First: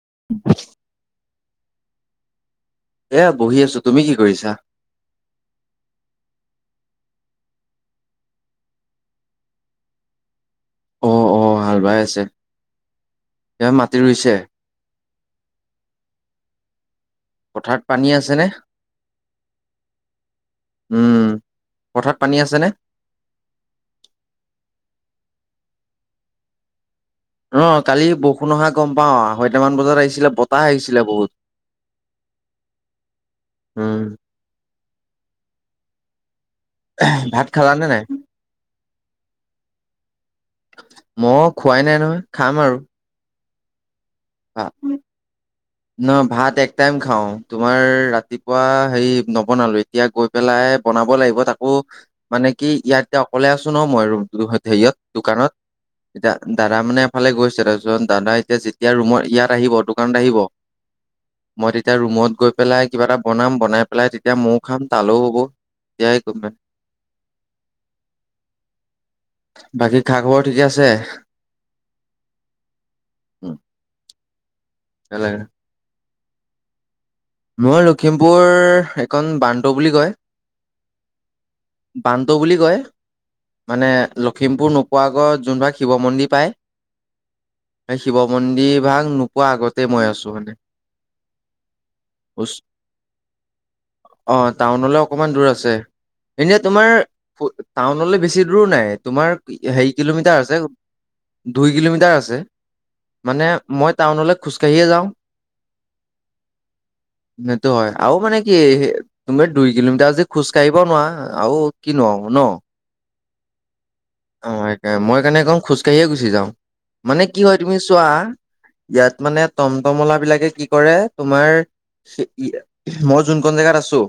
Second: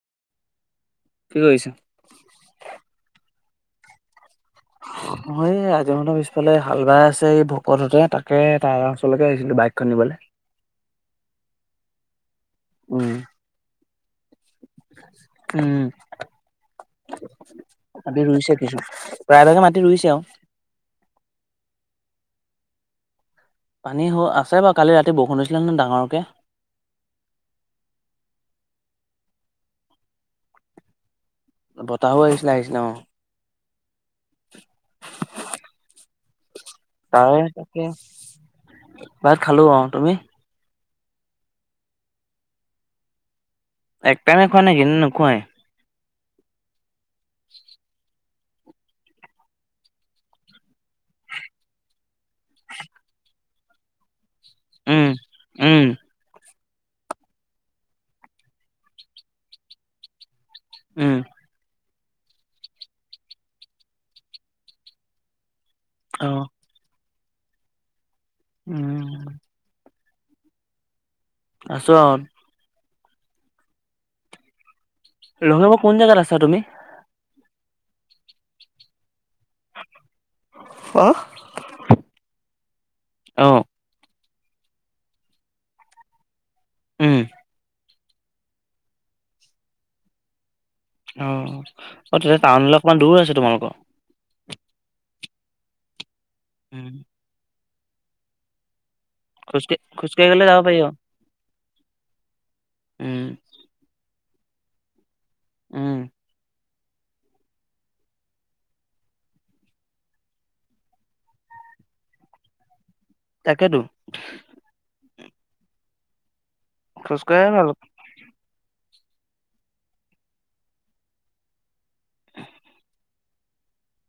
[unintelligible] কি কৰিছা? এ বহি আছোঁ, তুমি কি কৰিছা? ময়ো ৰাজীৱ পিছফালে হাল বাই আছে এই ভকততে তাকে তাৰ ওচৰলৈকে আহিছিলোঁ বাইকখন নিবলৈ। অ', অ', হাল বাই আছে। উম, এয়া মাটি ৰুইছে উম। [unintelligible] পথাৰত পানী আছে নে ৰুইছে কিছু, প্ৰায়ভাগে মাটি ৰুইছে আৰু। উম পথাৰত পানী আছেনে? পানী হ আছে বাৰু কালি ৰাতি বৰষুণ দিছিলে নহয় ডাঙৰকে। অ' কালি বৰষুণ অহা গ'ম পাওঁ আৰয়টামান বজাত আহিছিলে বতাহ আহিছিলে বহুত। বতাহো আহিছিলে আহিছিলে অ'। উম। [inaudible] তাৰে ভাত খালানে তাকে, নাই ভাত খালোঁ অ' তুমি? মই খোৱাই নাই নহয় খাম আৰু। একটাইমে খোৱা নেকি নে নোখোৱাই। মই ভাত এক টাইম খাওঁ তোমাৰ ৰাতি কুৱা হে নবনালো এতিয়া গৈ পেলাই বনাব লাগিব তাকো মানে কি ইয়াাততে অকলে চাই আছোন অ, মই হেৰিয়ত উম দোকানত উম এতিয়া দাদা, মানে এফালে গৈছে তাৰপিছত দাদা, এতিয়া যেতিয়া ৰুমৰ ইয়াত আহিব দোকানত আহিব। উম, এতিয়া ৰুমত গৈ পেলাই কিবা এটা বনাম বনাই পেলাই তেতিয়া ময়ও খাম তালও হ'ব। অ [unintelligible] উম, বাকী খা, খবৰ ঠিকে আছে। আছো অ, উম, লংঙে মোৰ কোন জগাত আছা তুমি। মই লখিমপুৰ এখন বান্ত বুলি কয়। অ বান্ত বুলি কয় মানে। লখিমপুৰ নোপোৱা আগত যোনবাক শিৱ মন্দিৰ পায়। উম, শিৱ মন্দিৰ ভাগ নোপোৱা আগতেই মই আছো মানে। অ, অ, তেতিয়া টাউনলৈ অকমান দূৰ আছ তোমালোকৰ। অকণমান দূৰ আছে এনেই তোমাৰ টাউনলৈ বেছি দূৰ নাই। তোমাৰ খোজকাঢ়ি হেৰি খোজকাঢ়ি কিলোমিটাৰ গ'লে আছে, যাব পাৰি আৰু। দুই কিলোমিটাৰ আছে। উম, মানে মই টাউনলৈ খোজকাঢ়িয়ে যাওঁ। উম, সটো হয় আৰু মানে কি তুমি দুই কিলোমিটাৰ আজদি খোজ কাঢ়িব নোৱাৰা আৰু কিনোৱা। ন, তাকেতো। অ, সে মই কাৰণে একম খোজকাাঢ়িয়ে গুচি যাওঁ খোজ মানে কি কঢ়াই হয় ভাল, তুমি চোৱা। ইয়াত মানে টমটমলা বিলাকে কি কৰে তোমাৰ। মই যোনখন জেগাত আছো।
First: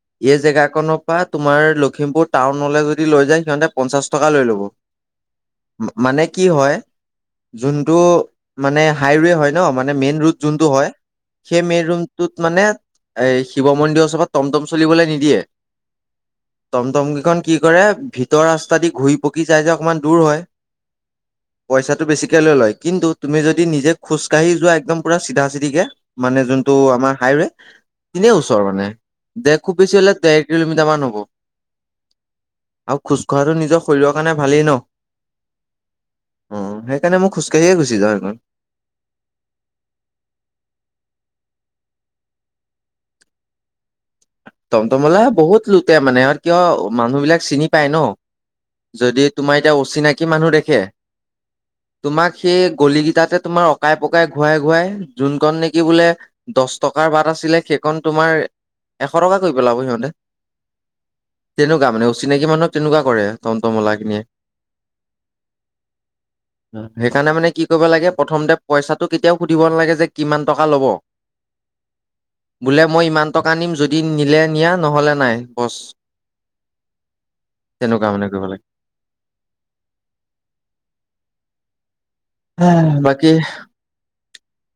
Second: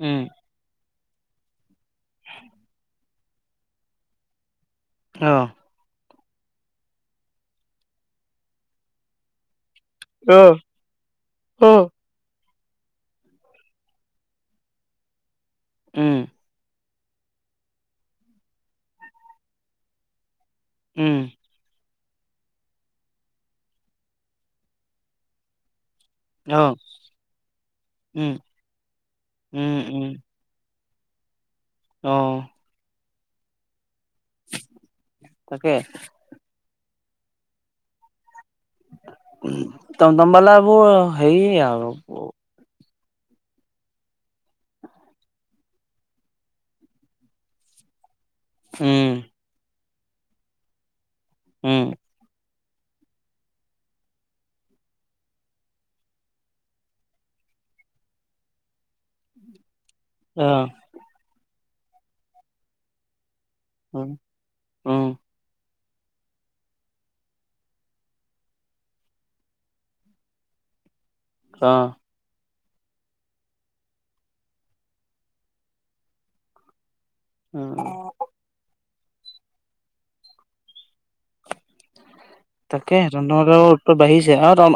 উম, এই জেগাখনৰ পৰা তোমাৰ লখিমপুৰ টাউনলৈ যদি লৈ যায়। সিহঁতে পঞ্চাশ টকা লৈ ল'ব। অ, মানে কি হয়, যোনটো মানে হাইৱে হয়। ন, মানে মেইন ৰৰু অ', যোনটো হয় সেই মেইন অ'। ৰুটোত। মানে এ, শিৱ মন্দিৰৰ চভাত টমটম চলিবলৈ নিদিয়ে। উম, টমটমকিখন কি কৰে ভিতৰ ৰাস্তা দি ঘূৰি পকি যাই যে অকণমান দূৰ হয়। উম, পইচাটো বেছিকে লৈ লয় কিন্তু তুমি যদি নিজে খোজ কাঢ়ি যোৱা একম পু চিধা চিধিকে। মানে যোনটো অ', আমাৰ হাইৱে নে উম, ওচৰ মানে, দে খুব উম, বেছি উম, হললে দেেৰ কিলোমিট। নামা হ'ব। অ, আৰু খোজকঢ়াটো নিজৰ শৰীৰৰ কাৰণে ভালেই ন অ, তাকে স সেইকাৰণে মই খোজকাঢিয়ে গুছ যাওঁ সেই কন। উ, তমতমবালা বোৰ হেইৰি আৰু। টমটমলা বহুত লুটতেে মানে আৰু কিয় মানুহ বিলাক চিনি পায় ন। উম, যদি তোমাৰ এতিয়া অচিনাকি মানুহ দেখে। উম, তোমাক সেই গলি কেইটাতে তোমাৰ অকাই পকাই ঘূুৱাই ঘূুৱাই যোনখনণ নেকি বোলে দহ টকাৰ বাট আছে। সেই কন, তোমাৰ এশটকা কৰি পালাব সিহ উম', তেনেকুৱা মানে অচিনাকি মানুহক তেনেকুৱা কৰে টম, টম আলা উম, খি। উম, সেইকাৰণে মানে কি কৰিব লাগে, প্ৰথমতে পইচাটো কেতিয়াও সুধিব নালাগে যে কিমান টকা ল'ব। অ'। বোলে মই ইমান টকা নিম, যদি নিলে নিয়া নহ'লে নাই বছ। উম। [unintelligible] তাকে বাকী তমটম আলা বিলাকৰ উতপাত বাঢ়িছে।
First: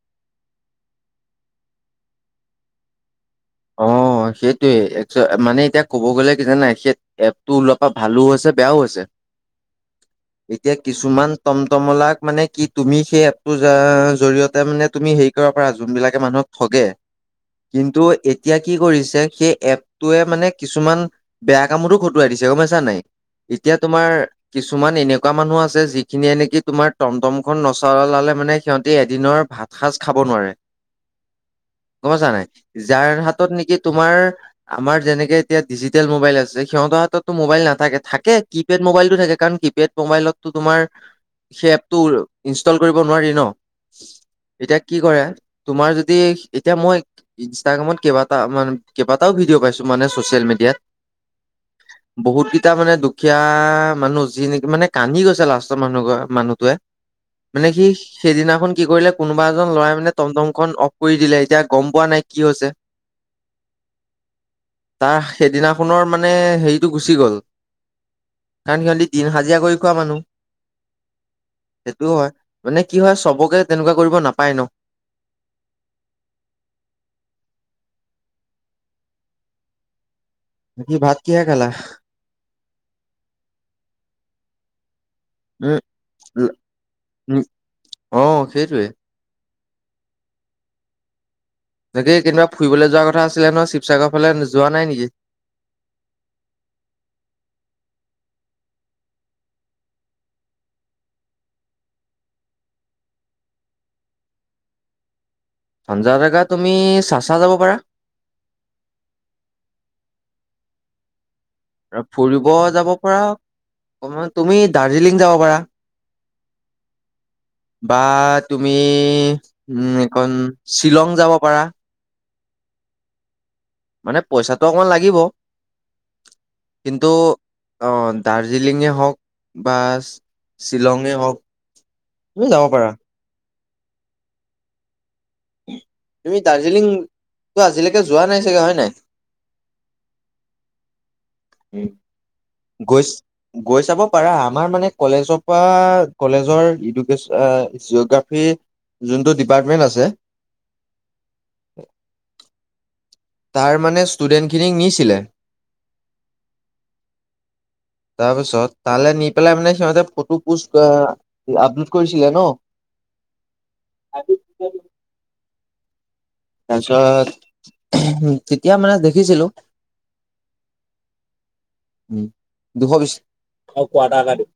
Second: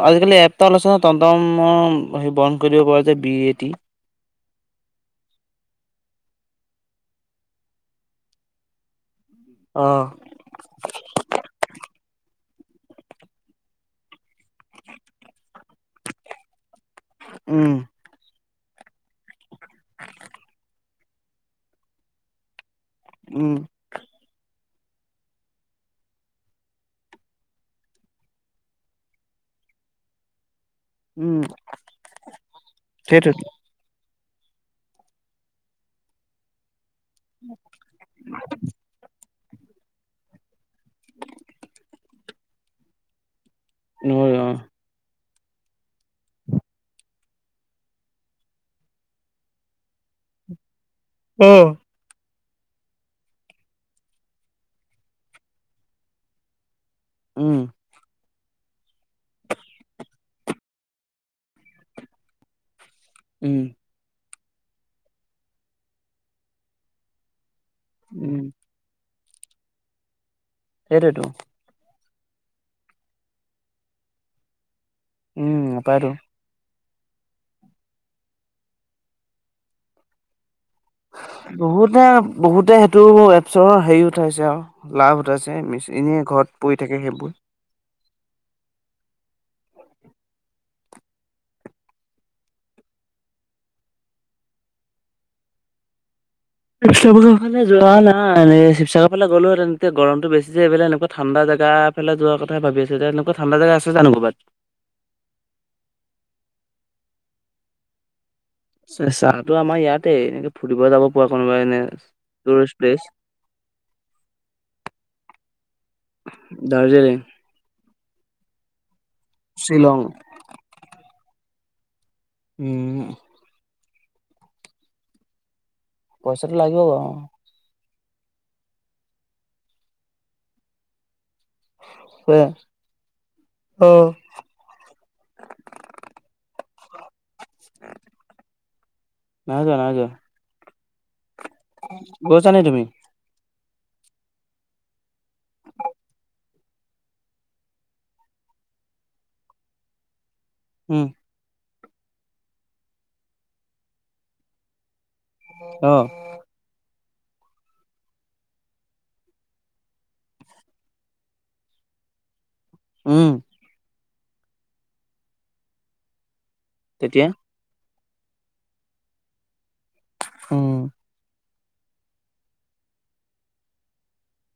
আজিকালি এপটা ওলাইছে নহয় টনটম হে বন্ধ কৰি দিব পৰা যে বি এ টি। অ' সেইটোৱে মানে এতিয়া ক'ব গ'লে কি জানা সেই এপ টো ওলোৱাপা ভালোঁ হৈছে বেয়াও হৈছে। অ', এতিয়া কিছুমান টমটমলাক মানে কি তুমি সেই এপটো জা-জৰিয়তে মানে তুমি হেৰি কৰিব পাৰা যোনবিলাকে মানুহক ঠগে উম, কিন্তু এতিয়া কি কৰিছে, সেই এপটোৱে মানে কিছুমান বেয়া কামতো খটুৱাই দিছে গমপাইছা নাই উম, এতিয়া তোমাৰ কিছুমান এনেকুৱা মানুহ আছে যিখিনিয়েনেকি তোমাৰ টমটমখন নচলালে মানে সিহঁতি এদিনৰ ভাত সাজ খাব নোৱাৰে উম, গমপাইছা নাই, যাৰ হাত সেইটোৱে, তোমাৰ আমাৰ যেনেকে এতিয়া ডিজিটেল মোবাইল আছে সিহঁত মোবাইল নাথাকে থাকে কি পেড মোবাইলটো থাকে কাৰণ কিপেড মোবাইলতটো তোমাৰ সেই এপটো ইনষ্টল কৰিব নোৱাৰি ন। নহয় অ'। এতিয়া কি কৰে তোমাৰ যদি এতিয়া মই ইনষ্টাগ্ৰামত কেইবা কেইবাটাও ভিডিঅ' পাইছোঁ মানে ছ'চিয়েল মিডিয়াত। অ'। এতিয়া মানে দুখীয়া মানুহ যি নেকি মানে কান্দি গৈছে লাষ্টৰ মানুহ মানুহটোৱে। উম, মানে কি সেইদিনাখন কি কৰিলে কোনোবা এজন লৰাই মানে টমটমখন অফ কৰি দিলে, এতিয়া গম পোৱা নাই কি হৈছে। উম। তাৰ সেইদিনাখনৰ মানে হেৰিটো গুচি গ'ল। উম। কাৰণ সিহঁতি দিন হাজিৰা কৰি খোৱা মানুহ। সেইটোৱেটো। সেইটোও হয় মানে কি হয় চবকে তেনেকুৱা কৰিব নাপায় ন। উম, নাপাইটো। ভাত কিহে খালা বহুতে, বহুতে সেইটো এপচৰ হেৰি উঠাইছে আৰু লাভ উঠাইছে উম ম এনে ঘৰত। পৰি থাকে সেইবোৰ। উম অ', সেইটোৱে। তাকে কেনিবা ফুৰিবলৈ যোৱাৰ কথা আছিলে নহয় শিৱসাগৰ ফালে যোৱা নাই নেকি? শিৱসাগৰ ফালে যোৱা নাই, শিৱসাগৰ ফালে গ'লোহেতেন এতিয়া গৰমটো বেছি যে এইফালে এনেকুৱা ঠাণ্ডা জেগা। গা, ফালে যোৱা কথা ভাবি আছো এনেকুৱ ঠাণ্ডা জেগা আছে জানো কৰবাত? ঠাণ্ডা জেগা তুমি চাচা যাব পাৰা। চেচাটো আমাৰ ইয়াতে এনে ফুৰিব যাব পৰাকৈ। আৰু ফুৰিব যাব পাৰা অকমান তুমি দাৰ্জিলিং যাব পাৰা। দা বাট তুমি উম, শ্বিলং এইকন শ্বিলং যাব পাৰা। উম। মানে পইচাটো অকমান লাগিব। পইচাটো লাগিব বাৰু। কিন্তু অ', দাৰ্জিলিঙে হওক বা শ্বিলঙে হওক। তুমি যাব পাৰা। অ'। তুমি দাৰ্জিলিংটো আজিলৈকে যোৱা নাই চাগে হয় নাই? নাই যোৱা, নাই যোৱা। নাই? গৈছা নে তুমি? গৈ গৈ চাব পাৰা আমাৰ মানে কলেজৰ পৰা কলেজৰ ইডুকে জিঅগ্ৰাফি যোনটো ডিপাৰ্টমেণ্ট আছে উম। [inaudible] তাৰ মানে ষ্টুডেণ্টখিনিক নিছিলে অ'হ। তাৰ পিছত তালে নি পেলাই মানে সিহঁতে ফটো পষ্ট আপলোড কৰিছিলে ন। উম। আি [unintelligible] তেতিয়া তাৰপিছত তেতিয়া মানে দেখিছিলোঁ। উম। উ দুশবিশ কোৱাটাৰ এটা দিব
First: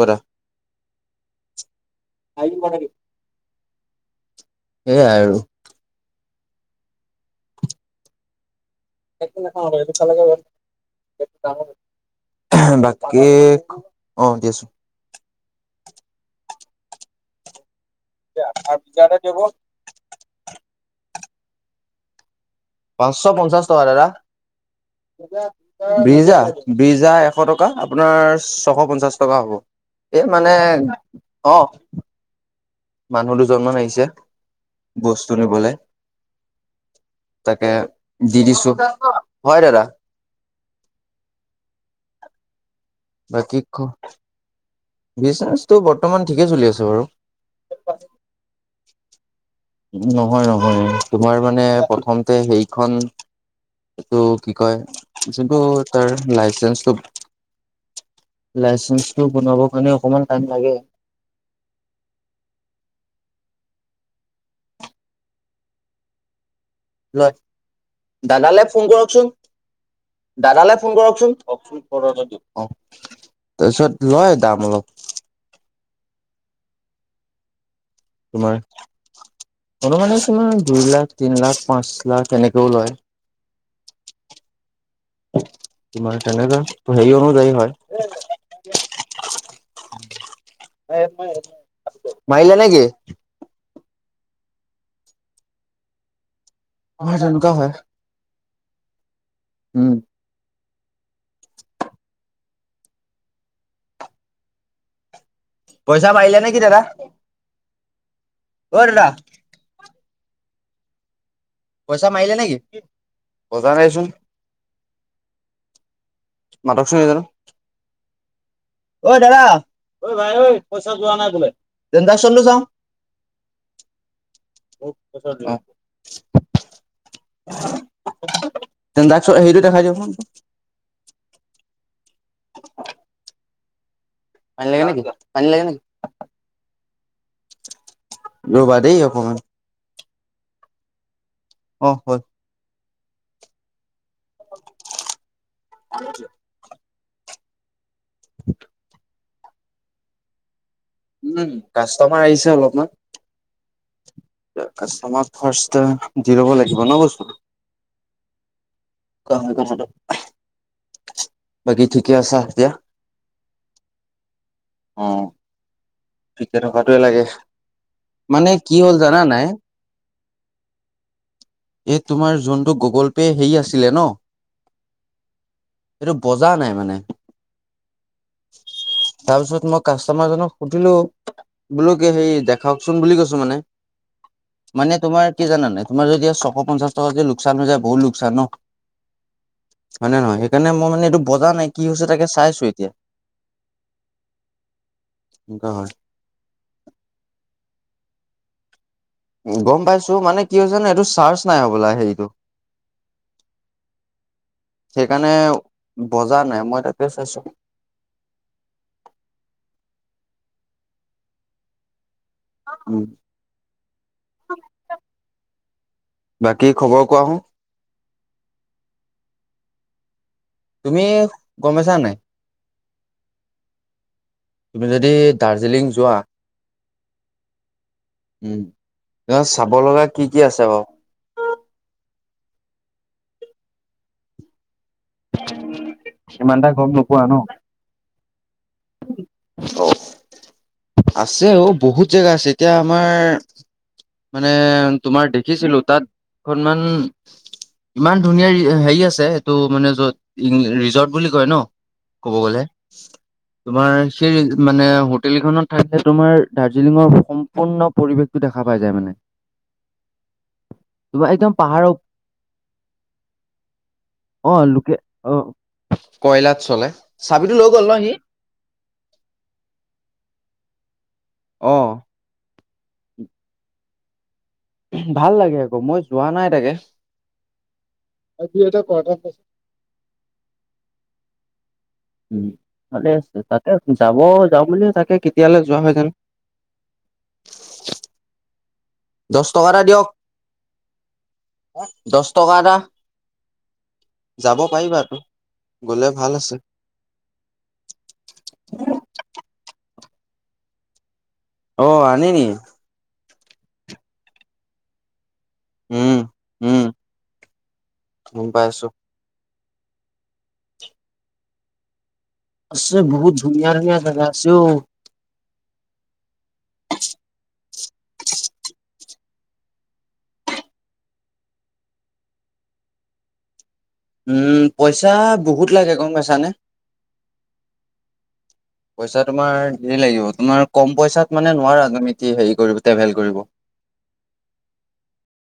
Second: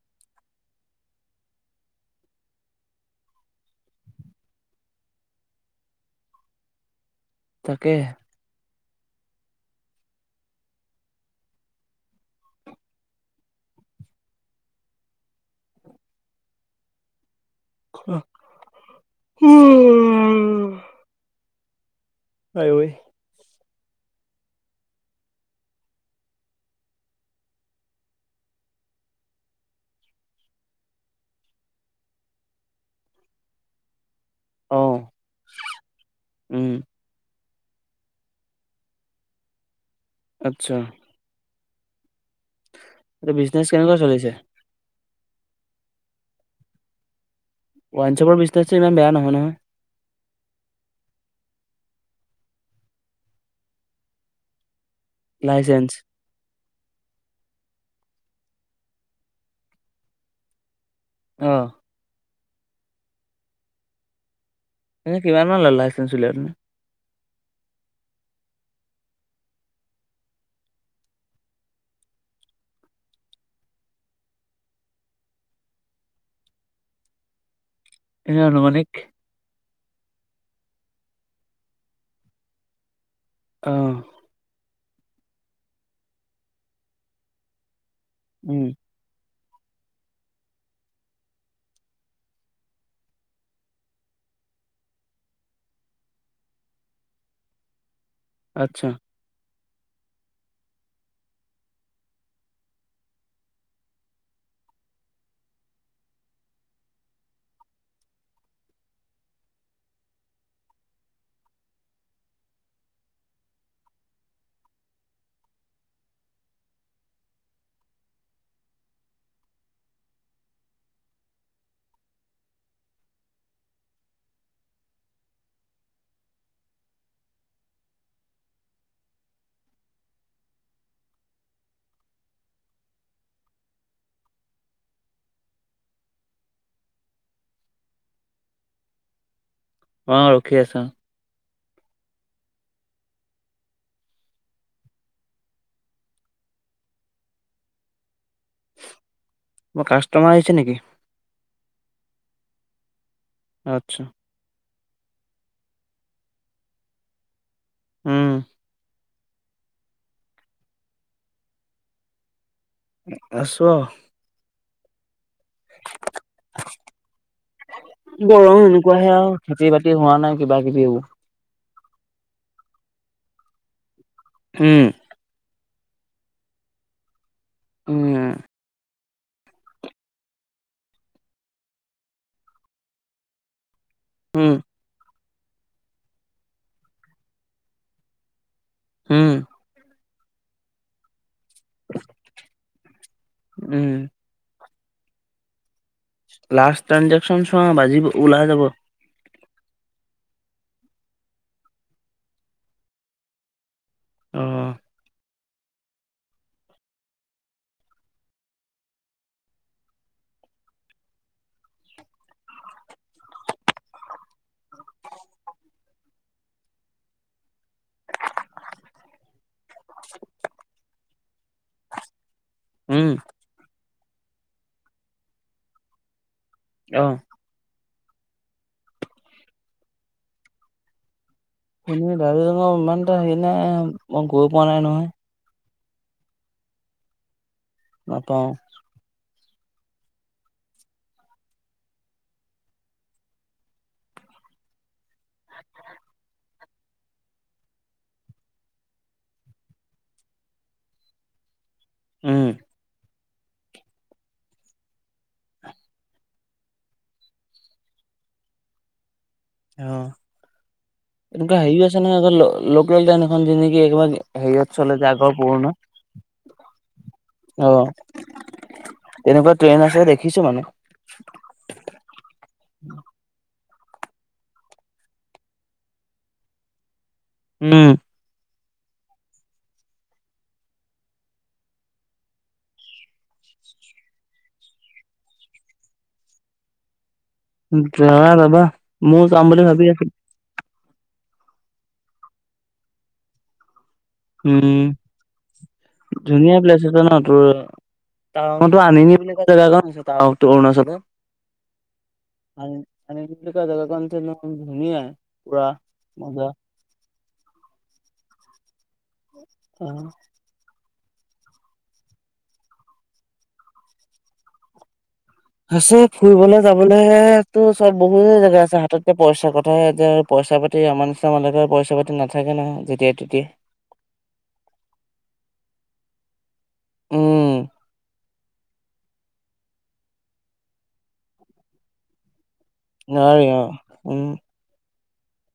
কোৱাটা আহ মানকে [unintelligible] সেয়াই আৰু। তাকে। টো চালাম [unintelligible] বাকী অ', দি আছো। উম। পাঁচশ পঞ্চাশ টকা দাদা। বীৰ্জা বীৰ্জা এশ টকা আপোনাৰ ছশ পঞ্চাশ টকা হ'ব। এ মানে অ'। মানুহ দুজনমান আহিছে অ বস্তু নিবলে। উম তাকে দি দিছো, হয় দাদা। আচ্ছা। এ বাকী বিজেনেচ ক কেনেকুৱা চলিছে। বিজনেচটো বৰ্তমান ঠিকে চলি আছে বাৰু। ওৱাইনচপৰ বিচনেজ ইমান বেয়া নহয় নহয়। নহয় নহয় তোমাৰ মানে প্ৰথমতে সেইখন এইটো কি কয় যোনটো লাইচেন্স তাৰ লাইচেন্ঞ্চ লাইচেন্সটো বনাবৰ কাৰণে অকমান টাইম লাগে। অহ। এনে কিমান মান লাইচেন্ঞ্চ উলিয়াই হয় দাদালৈ ফোন কৰকচোন। দাদালৈ ফোন কৰকচোন কওকচোন অ'। তাৰপিছত লয় দাম অলপ। এনে তোমাৰ আনুমানিক। অনুমানে কিমান দুই লাখ তিন লাখ পাঁচ লাখ এনেকেও লয়। অহ। তোমাৰ তেনেকা ত হেৰি অনুযায়ী হয়। উম। মাৰিলে নেকি? হয় তেনেকুৱা হয়। আচ্ছা। হম। পইচা মাৰিলে নি কি দাদা ওই দাদা পইচা মাৰিলে নেকি? পজা [unintelligible] মাতক চোন এই জনক। ঐ দাদা, ঐ ভাই ঐ, পইচা যোৱা নাই তোলে, তেনজেকচনটো চাও? [unintelligible] অহ। ট্ৰেনজেক্‌চন হেৰিটো দেখাই দিওঁকচোন। [inaudible] পানী লাগে নেকি, পানী লাগে নেকি? ৰবা দেই অকমান। অ', ৰখি আছো। অ', হ'ল। [inaudible] [inaudible] অ', কাষ্টোমাৰ আহিছে নেকি? উম', কাষ্টোমাৰ আহিছে অলপমান। আচ্ছা। কাষ্টোমাৰক ফাষ্টে দি ল'ব লাগিব ন' বস্তু। উম। কোৱাচোন কথাটো। বাকি ঠিকে আছা এতিয়া? আছোঁ আৰু। অ'। ঠিকে থকাটোৱে লাগে, মানে কি হ'ল জানা নাই। কিবাকিবি। এই তোমাৰ যোনটো গুগল পে' হেৰি আছিলে ন'। উম। এইটো বজা নাই মানে। উম। তাৰ পিছত মই কাষ্টমাৰজনক সুধিলো, বোলো কি হেৰি দেখাওকচোন বুলি কৈছো মানে। উম মানে তোমাৰ কি জানা নাই, তোমাৰ যেতিয়া ছশ পঞ্চাশ টকা কে লোকচান হৈ যায় বহুত লোকচান ন'। হুম। হয় নে নহয়? সেইকাৰণে মই মানে এইটো বজা নাই কি হৈছে তাকে চাইছো এতিয়া। অ', উম হয়। লাষ্ট ট্ৰেনজেকশ্যন চোৱা বাজিব, ওলাই যাব। গম পাইছোঁ, মানে কি হৈছে জানোনে এইটো চাৰ্জ নাই হোবোলা হেৰিটো। অ সেইকাৰনে বজা নাই মই তাকে চাইছো। [inaudible] বাকী খবৰ কোৱা সু। তুমি গম পাইছা নে নাই? উম। তুমি যদি দাৰ্জিলিং যোৱা। অ'। উম চাব লগা কি কি আছে বাৰু? এনে দাৰ্জিলিংৰ ইমানটা হেৰি নাই মই গৈ পোৱা নাই নহয়। সিমানটা গম নোপোৱা ন'? নাপাওঁ। অ'। আছে অ, ' বহুত জেগা আছে, এতিয়া আমাৰ মানে তোমাৰ দেখিছিলো তাত দুখনমান ইমান ধুনীয়া হেৰি আছে, এইটো মানে যত ৰিজৰ্ট বুলি কয় ন'। ক'ব উম, গ'লে, তোমাৰ সেই মানে হোটেলখনত তাত যে তোমাৰ দাৰ্জিলিঙৰ সম্পূৰ্ণ পৰিৱেশটো দেখা পাই যায় মানে। অ'। [unintelligible] এনেকুৱা হেৰিও আছে নহয় লোকেল টেইন এখন যেকি একাৰ অ হেৰিয়ত লোকে চলে যে আগৰ অ পুৰণা। কয়লাত চলে। চাবিটো লৈ অ', গ'ল ন' সি? তেনেকুৱা ট্ৰেইন আছে দেখিছো মানে। অ'। [inaudible] ভাল লাগে আকৌ, মই যোৱা নাই তাকে। উম। এতিয়া এটা কথাছে উ, ভালে আছে, তাকে যাব যাওঁ বুলি তাকে কেতিয়ালৈ যোৱা হয় জানো। যোৱা ৰ'বা, ময়ো যাম বুলি ভাবি আছিলোঁ। দছ টকা এটা। যাব উম, পাৰিবা আকৌ। ধুনীয়া প্লেচ আছে ন' তোৰ টাউনতো আনিব বোলে। তই কেইবাৰ গৈছ টাউন অৰুণাচলে? অ' আনি নি? [unintelligible] ধুনীয়াই। পোৰা উম, মজা। উম, গম পাইছো অ'। আছে বহুত ধুনীয়া ধুনীয়া জাগা আছে অ'। আছে ফুৰিবলে যাবলেতো চব বহুতে জেগা আছে হাতত। এতিয়া পইচাৰ কথাহে, পইচা পাতি আমাৰ নিচিনা মানুহৰ তাত পইচা পাতি নাথাকে নহয় যেতিয়াই তেতিয়াই। উম, পইচা বহুত লাগে গ'ম পাইছানে? উম। পইচা তোমাৰ দেৰ লাগিব, তোমাৰ কম পইচাত মানে নোৱাৰা তুমি কি হেৰি কৰিব ট্ৰেভেল কৰিব। নোৱাৰি অ উম